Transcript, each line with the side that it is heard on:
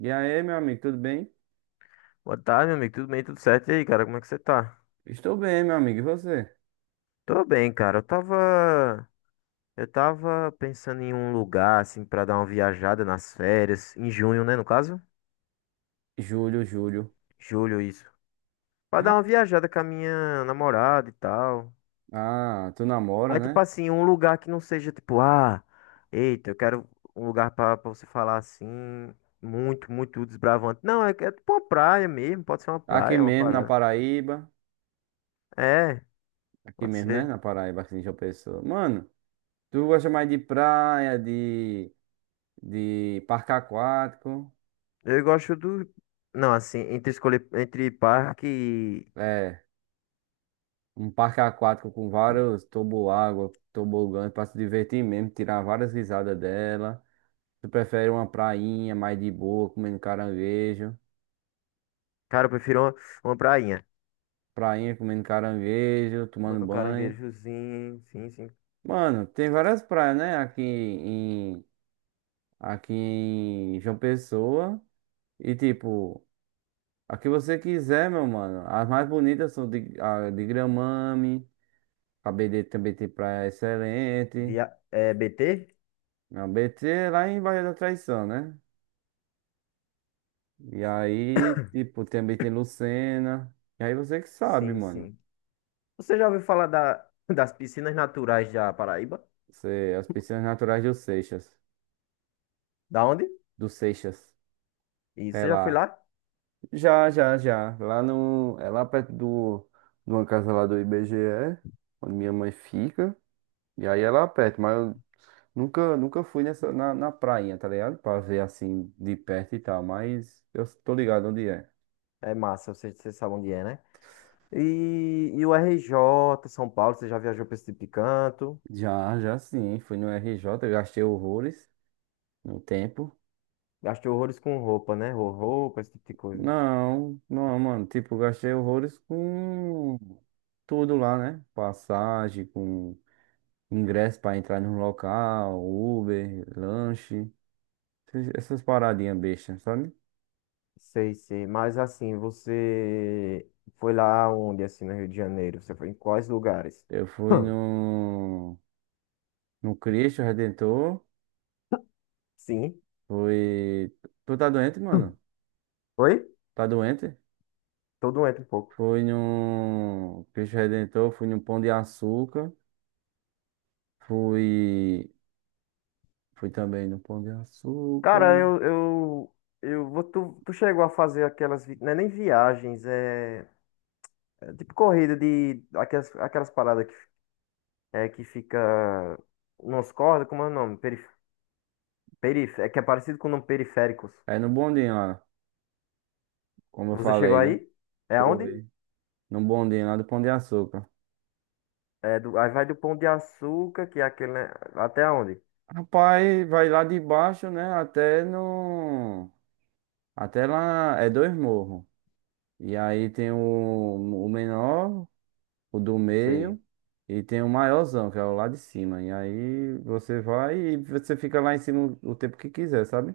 right: E aí, meu amigo, tudo bem?
left: Boa tarde, meu amigo. Tudo bem? Tudo certo? E aí, cara, como é que você tá?
right: Estou bem, meu amigo. E você?
left: Tô bem, cara. Eu tava pensando em um lugar, assim, pra dar uma viajada nas férias. Em junho, né? No caso?
right: Júlio, Júlio.
left: Julho, isso. Pra dar
right: Ra-
left: uma viajada com a minha namorada e tal.
right: Ah, tu namora,
left: Aí, tipo
right: né?
left: assim, um lugar que não seja tipo, eita, eu quero um lugar pra você falar assim, muito, muito desbravante. Não, é tipo uma praia mesmo. Pode ser uma
right: Aqui
left: praia, uma
right: mesmo, na
left: parada.
right: Paraíba.
left: É,
right: Aqui
left: pode
right: mesmo, né?
left: ser.
right: Na Paraíba, aqui em João Pessoa. Mano, tu gosta mais de praia, de parque aquático?
left: Eu gosto do. Não, assim, entre escolher entre parque e.
right: É, um parque aquático com vários toboágua, tobogãs pra se divertir mesmo, tirar várias risadas dela. Tu prefere uma prainha mais de boa, comendo caranguejo?
left: Cara, eu prefiro uma prainha.
right: Prainha comendo caranguejo, tomando
left: Mano, um
right: banho.
left: caranguejozinho, sim, sim.
right: Mano, tem várias praias, né? Aqui em João Pessoa. E tipo, a que você quiser, meu mano. As mais bonitas são de, a de Gramame. A BD também tem praia excelente.
left: Via... É, BT?
right: A BT é lá em Barra da Traição, né? E aí, tipo, também tem Lucena. E aí você que sabe,
left: Sim,
right: mano.
left: sim. Você já ouviu falar da, das piscinas naturais da Paraíba?
right: Você, as piscinas naturais do Seixas.
left: Da onde?
right: Do Seixas.
left: E
right: É
left: você já foi
right: lá.
left: lá?
right: Já, já, já. Lá no, é lá perto do, de uma casa lá do IBGE, onde minha mãe fica. E aí é lá perto, mas eu nunca fui nessa, na, na prainha, tá ligado? Pra ver assim de perto e tal, mas eu tô ligado onde é.
left: É massa, você, você sabe onde é, né? E o RJ, São Paulo, você já viajou pra esse tipo de canto?
right: Já, já sim, fui no RJ, eu gastei horrores no tempo.
left: Gastou horrores com roupa, né? Ro- Roupa, esse tipo de coisa.
right: Não, não, mano, tipo, eu gastei horrores com tudo lá, né? Passagem, com ingresso pra entrar no local, Uber, lanche. Essas paradinhas bestas, sabe?
left: Sei, sei. Mas assim, você foi lá onde, assim, no Rio de Janeiro? Você foi em quais lugares?
right: Eu fui
left: Hum.
right: no, no Cristo Redentor.
left: Sim.
right: Fui. Tu tá doente,
left: Hum.
right: mano?
left: Oi?
right: Tá doente?
left: Tô doente um pouco.
right: Fui no Cristo Redentor. Fui no Pão de Açúcar. Fui. Fui também no Pão de
left: Cara,
right: Açúcar.
left: eu, eu, eu vou, tu, tu chegou a fazer aquelas, vi- não é nem viagens, é, é tipo corrida de, aquelas, aquelas paradas que, é, que fica nos cordas, como é o nome? Perif, perif, é que é parecido com o nome periféricos.
right: É no bondinho lá, como eu
left: Você chegou
right: falei, né?
left: aí? É aonde?
right: Foi. No bondinho lá do Pão de Açúcar.
left: É do, aí vai do Pão de Açúcar, que é aquele, né? Até aonde?
right: Rapaz, vai lá de baixo, né? Até no. Até lá. É dois morros. E aí tem o menor, o do
left: Sei.
right: meio, e tem o maiorzão, que é o lá de cima. E aí você vai e você fica lá em cima o tempo que quiser, sabe?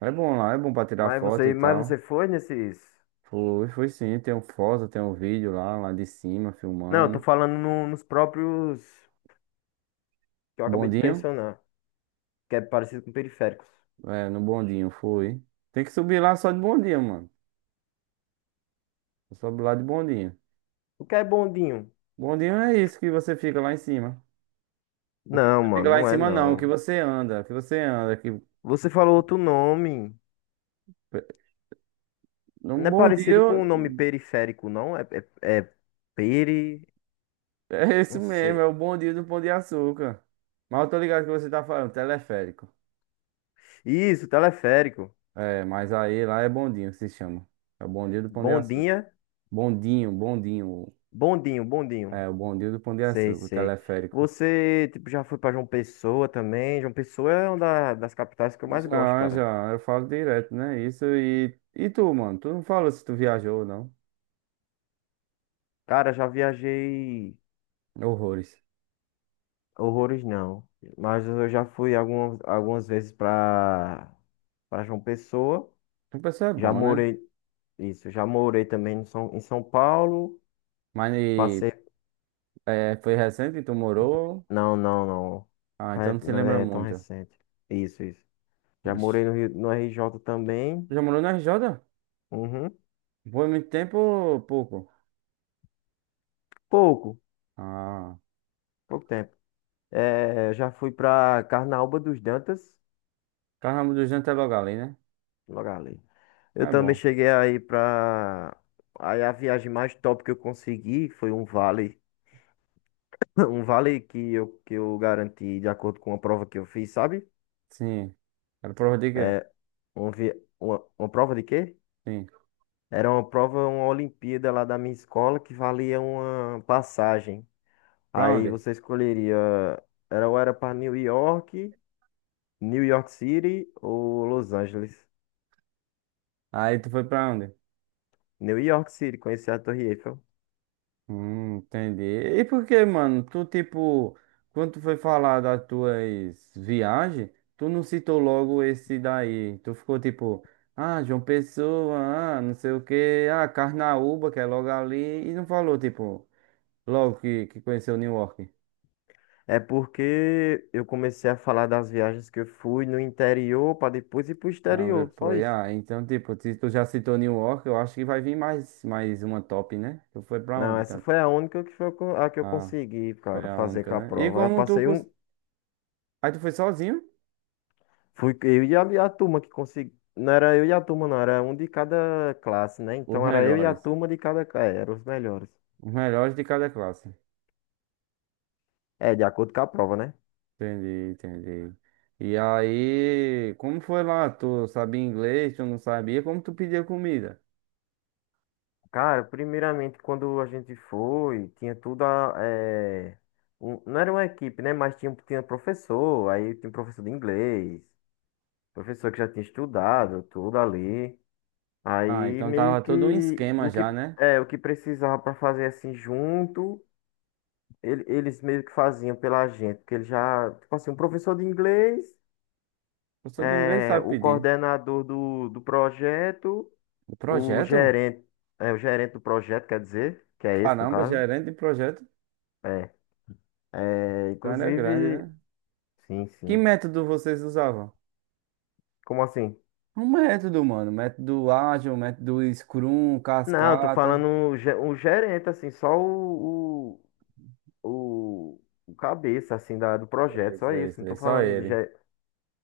right: É bom lá, é bom pra tirar foto e
left: Mas você
right: tal.
left: foi nesses.
right: Foi, foi sim, tem um foto, tem um vídeo lá, lá de cima,
left: Não, eu tô
right: filmando.
left: falando no- nos próprios que eu acabei de
right: Bondinho?
left: mencionar, que é parecido com periféricos.
right: É, no bondinho, foi. Tem que subir lá só de bondinho, mano. Sobe lá de bondinho.
left: O que é bondinho?
right: Bondinho é isso que você fica lá em cima. O que
left: Não,
right: você fica
left: mano,
right: lá em
left: não é
right: cima não, o que
left: não.
right: você anda, que...
left: Você falou outro nome.
right: No
left: Não é
right: Bom Dia,
left: parecido com o nome periférico, não? É, é, é peri.
right: é esse
left: Não
right: mesmo, é
left: sei.
right: o Bom Dia do Pão de Açúcar. Mas eu tô ligado que você tá falando, teleférico.
left: Isso, teleférico.
right: É, mas aí lá é bondinho que se chama. É o Bom Dia do Pão de Açúcar.
left: Bondinha.
right: Bondinho, bondinho.
left: Bondinho, bondinho.
right: É, o Bom Dia do Pão de
left: Sei,
right: Açúcar, o
left: sei.
right: teleférico.
left: Você, tipo, já foi pra João Pessoa também? João Pessoa é uma da- das capitais que eu mais gosto,
right: Já,
left: cara.
right: já, eu falo direto, né? Isso e... E tu, mano? Tu não falou se tu viajou ou não.
left: Cara, já viajei
right: Horrores.
left: horrores não, mas eu já fui algumas vezes para João Pessoa.
right: Tu pessoa é
left: Já
right: bom, né?
left: morei, isso, já morei também em São Paulo.
right: Mas e,
left: Passei,
right: é, foi recente que tu morou?
left: não.
right: Ah, então
left: Fa-
right: não se
left: Não
right: lembra
left: é tão
right: muito.
left: recente. Isso, isso. Já
right: Ixi.
left: morei no Rio, no RJ
right: Tu
left: também.
right: já morou na RJ?
left: Uhum.
right: Foi muito tempo ou pouco?
left: Pouco,
right: Ah,
left: pouco tempo. É, já fui para Carnaúba dos Dantas,
right: Carnaval dos Anjos é logo ali, né?
left: logo ali. Eu
right: Mas é
left: também
right: bom.
left: cheguei aí pra. Aí a viagem mais top que eu consegui foi um vale. Um vale que eu garanti de acordo com uma prova que eu fiz, sabe?
right: Sim. Era prova de quê?
left: É, um vi... uma prova de quê?
right: Sim.
left: Era uma prova, uma Olimpíada lá da minha escola que valia uma passagem.
right: Pra
left: Aí
right: onde?
left: você escolheria. Era ou era para New York, New York City ou Los Angeles?
right: Aí tu foi pra onde?
left: New York City, conheci a Torre Eiffel.
right: Entendi. E por que, mano? Tu, tipo, quando tu foi falar das tuas viagens, tu não citou logo esse daí. Tu ficou tipo, ah, João Pessoa, ah, não sei o quê, ah, Carnaúba, que é logo ali, e não falou, tipo, logo que conheceu New York.
left: É porque eu comecei a falar das viagens que eu fui no interior para depois ir pro
right: Ah,
left: exterior, só
right: depois,
left: isso.
right: ah, então, tipo, se tu já citou New York, eu acho que vai vir mais, mais uma top, né? Tu foi pra
left: Não,
right: onde,
left: essa
right: tanto?
left: foi a única que foi co- a que eu
right: Ah,
left: consegui,
right: foi
left: cara,
right: a
left: fazer
right: única,
left: com a
right: né? E
left: prova. Eu
right: como tu...
left: passei um,
right: Aí tu foi sozinho?
left: fui eu e a turma que consegui. Não era eu e a turma, não, era um de cada classe, né?
right: Os
left: Então era eu e a
right: melhores.
left: turma de cada classe, eram os melhores.
right: Os melhores de cada classe.
left: É, de acordo com a prova, né?
right: Entendi, entendi. E aí, como foi lá? Tu sabia inglês, tu não sabia? Como tu pedia comida?
left: Cara, primeiramente, quando a gente foi, tinha tudo a, um- não era uma equipe, né? Mas tinha, tinha professor, aí tinha professor de inglês. Professor que já tinha estudado tudo ali.
right: Ah,
left: Aí
right: então
left: meio
right: tava todo um
left: que
right: esquema
left: o
right: já,
left: que
right: né?
left: é o que precisava para fazer assim junto, ele- eles meio que faziam pela gente, porque ele já, tipo assim, um professor de inglês,
right: Eu sou de inglês,
left: é,
right: sabe
left: o
right: pedir.
left: coordenador do projeto,
right: O
left: o
right: projeto?
left: gerente, é, o gerente do projeto, quer dizer, que é esse no
right: Caramba,
left: caso.
right: gerente de projeto.
left: É, é,
right: Então era grande,
left: inclusive,
right: né?
left: sim,
right: Que
left: sim.
right: método vocês usavam?
left: Como assim?
right: Um método, mano. Método ágil, método Scrum,
left: Não, eu tô
right: cascata.
left: falando o ge- o gerente, assim, só o, o, o cabeça, assim, da, do
right: É
left: projeto,
right: isso,
left: só
right: é
left: isso.
right: isso,
left: Não
right: é
left: tô
right: só
left: falando de...
right: ele.
left: ge-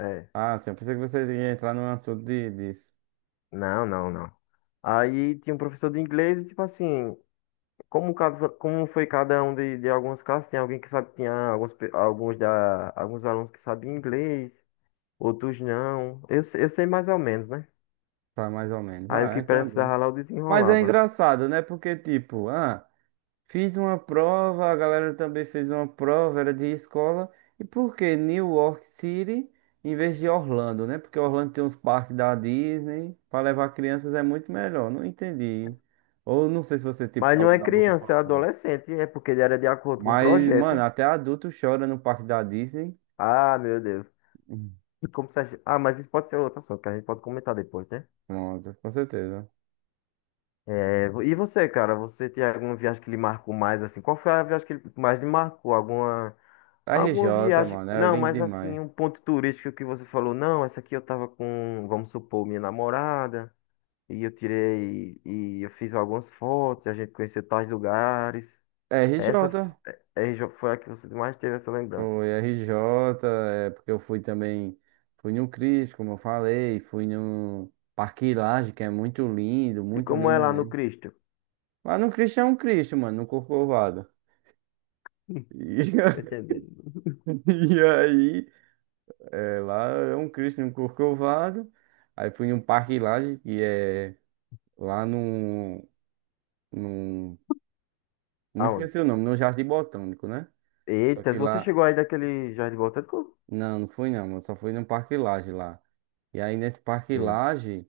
left: É,
right: Ah, sim, eu pensei que você ia entrar no assunto de, disso.
left: não. Aí tinha um professor de inglês e, tipo assim, como, cada, como foi cada um de algumas classes, tinha alguém que sabe, tinha alguns, pe- alguns, da, alguns alunos que sabiam inglês, outros não. Eu, se- eu sei mais ou menos, né?
right: Tá mais ou menos.
left: Aí o
right: Ah,
left: que
right: então é bom.
left: precisava lá eu
right: Mas é
left: desenrolava.
right: engraçado, né? Porque, tipo, ah, fiz uma prova, a galera também fez uma prova, era de escola. E por que New York City em vez de Orlando, né? Porque Orlando tem uns parques da Disney. Pra levar crianças é muito melhor. Não entendi. Ou não sei se você, tipo,
left: Mas não
right: falou
left: é
right: da boca
left: criança,
right: pra
left: é
right: fora.
left: adolescente, é porque ele era de acordo com o
right: Mas, mano,
left: projeto.
right: até adulto chora no parque da Disney.
left: Ah, meu Deus.
right: Hum,
left: Como se a, gen- ah, mas isso pode ser outro assunto, que a gente pode comentar depois, né?
right: Pronto, com certeza.
left: É, e você, cara, você tem alguma viagem que lhe marcou mais assim? Qual foi a viagem que lhe mais lhe marcou? Alguma, alguma
right: RJ,
left: viagem?
right: mano, é
left: Não,
right: lindo
left: mas assim,
right: demais.
left: um ponto turístico que você falou, não, essa aqui eu tava com, vamos supor, minha namorada, e eu tirei, e eu fiz algumas fotos, e a gente conheceu tais lugares. Essa f-
right: RJ,
left: é, é, já foi a que você mais teve essa lembrança.
right: foi RJ, é porque eu fui também, fui no Cristo, como eu falei, fui no Parque Lage, que é
left: E
right: muito
left: como é
right: lindo
left: lá no
right: mesmo.
left: Cristo?
right: Lá no Cristo é um Cristo, mano, no Corcovado.
left: Tô
right: E,
left: entendendo.
right: e aí, é, lá é um Cristo no Corcovado. Aí fui no Parque Lage, que é lá no, me
left: Aonde?
right: esqueci o nome, no Jardim Botânico, né? Só
left: Eita,
right: que
left: você
right: lá.
left: chegou aí daquele Jardim Botânico?
right: Não, não fui não, mano. Só fui no Parque Lage lá. E aí nesse Parque Lage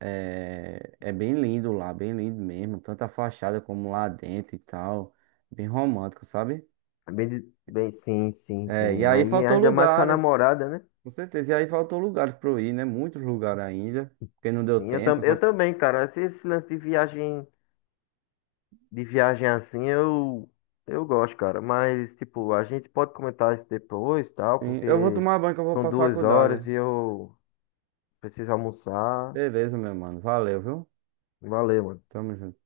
right: é, é bem lindo lá, bem lindo mesmo. Tanto a fachada como lá dentro e tal. Bem romântico, sabe?
left: É bem, de- bem, sim, sim,
right: É, e
left: sim.
right: aí
left: Aí
right: faltou
left: ainda mais com a
right: lugares,
left: namorada, né?
right: com certeza. E aí faltou lugares pra eu ir, né? Muitos lugares ainda, porque não deu
left: Sim, eu,
right: tempo.
left: tam, eu
right: Só...
left: também, cara. Esse lance de viagem assim, eu gosto, cara. Mas, tipo, a gente pode comentar isso depois, tal,
right: Sim, eu vou
left: porque
right: tomar banho que eu vou
left: são
right: pra
left: duas
right: faculdade.
left: horas e eu preciso almoçar.
right: Beleza, meu mano. Valeu, viu?
left: Valeu, mano.
right: Tamo junto.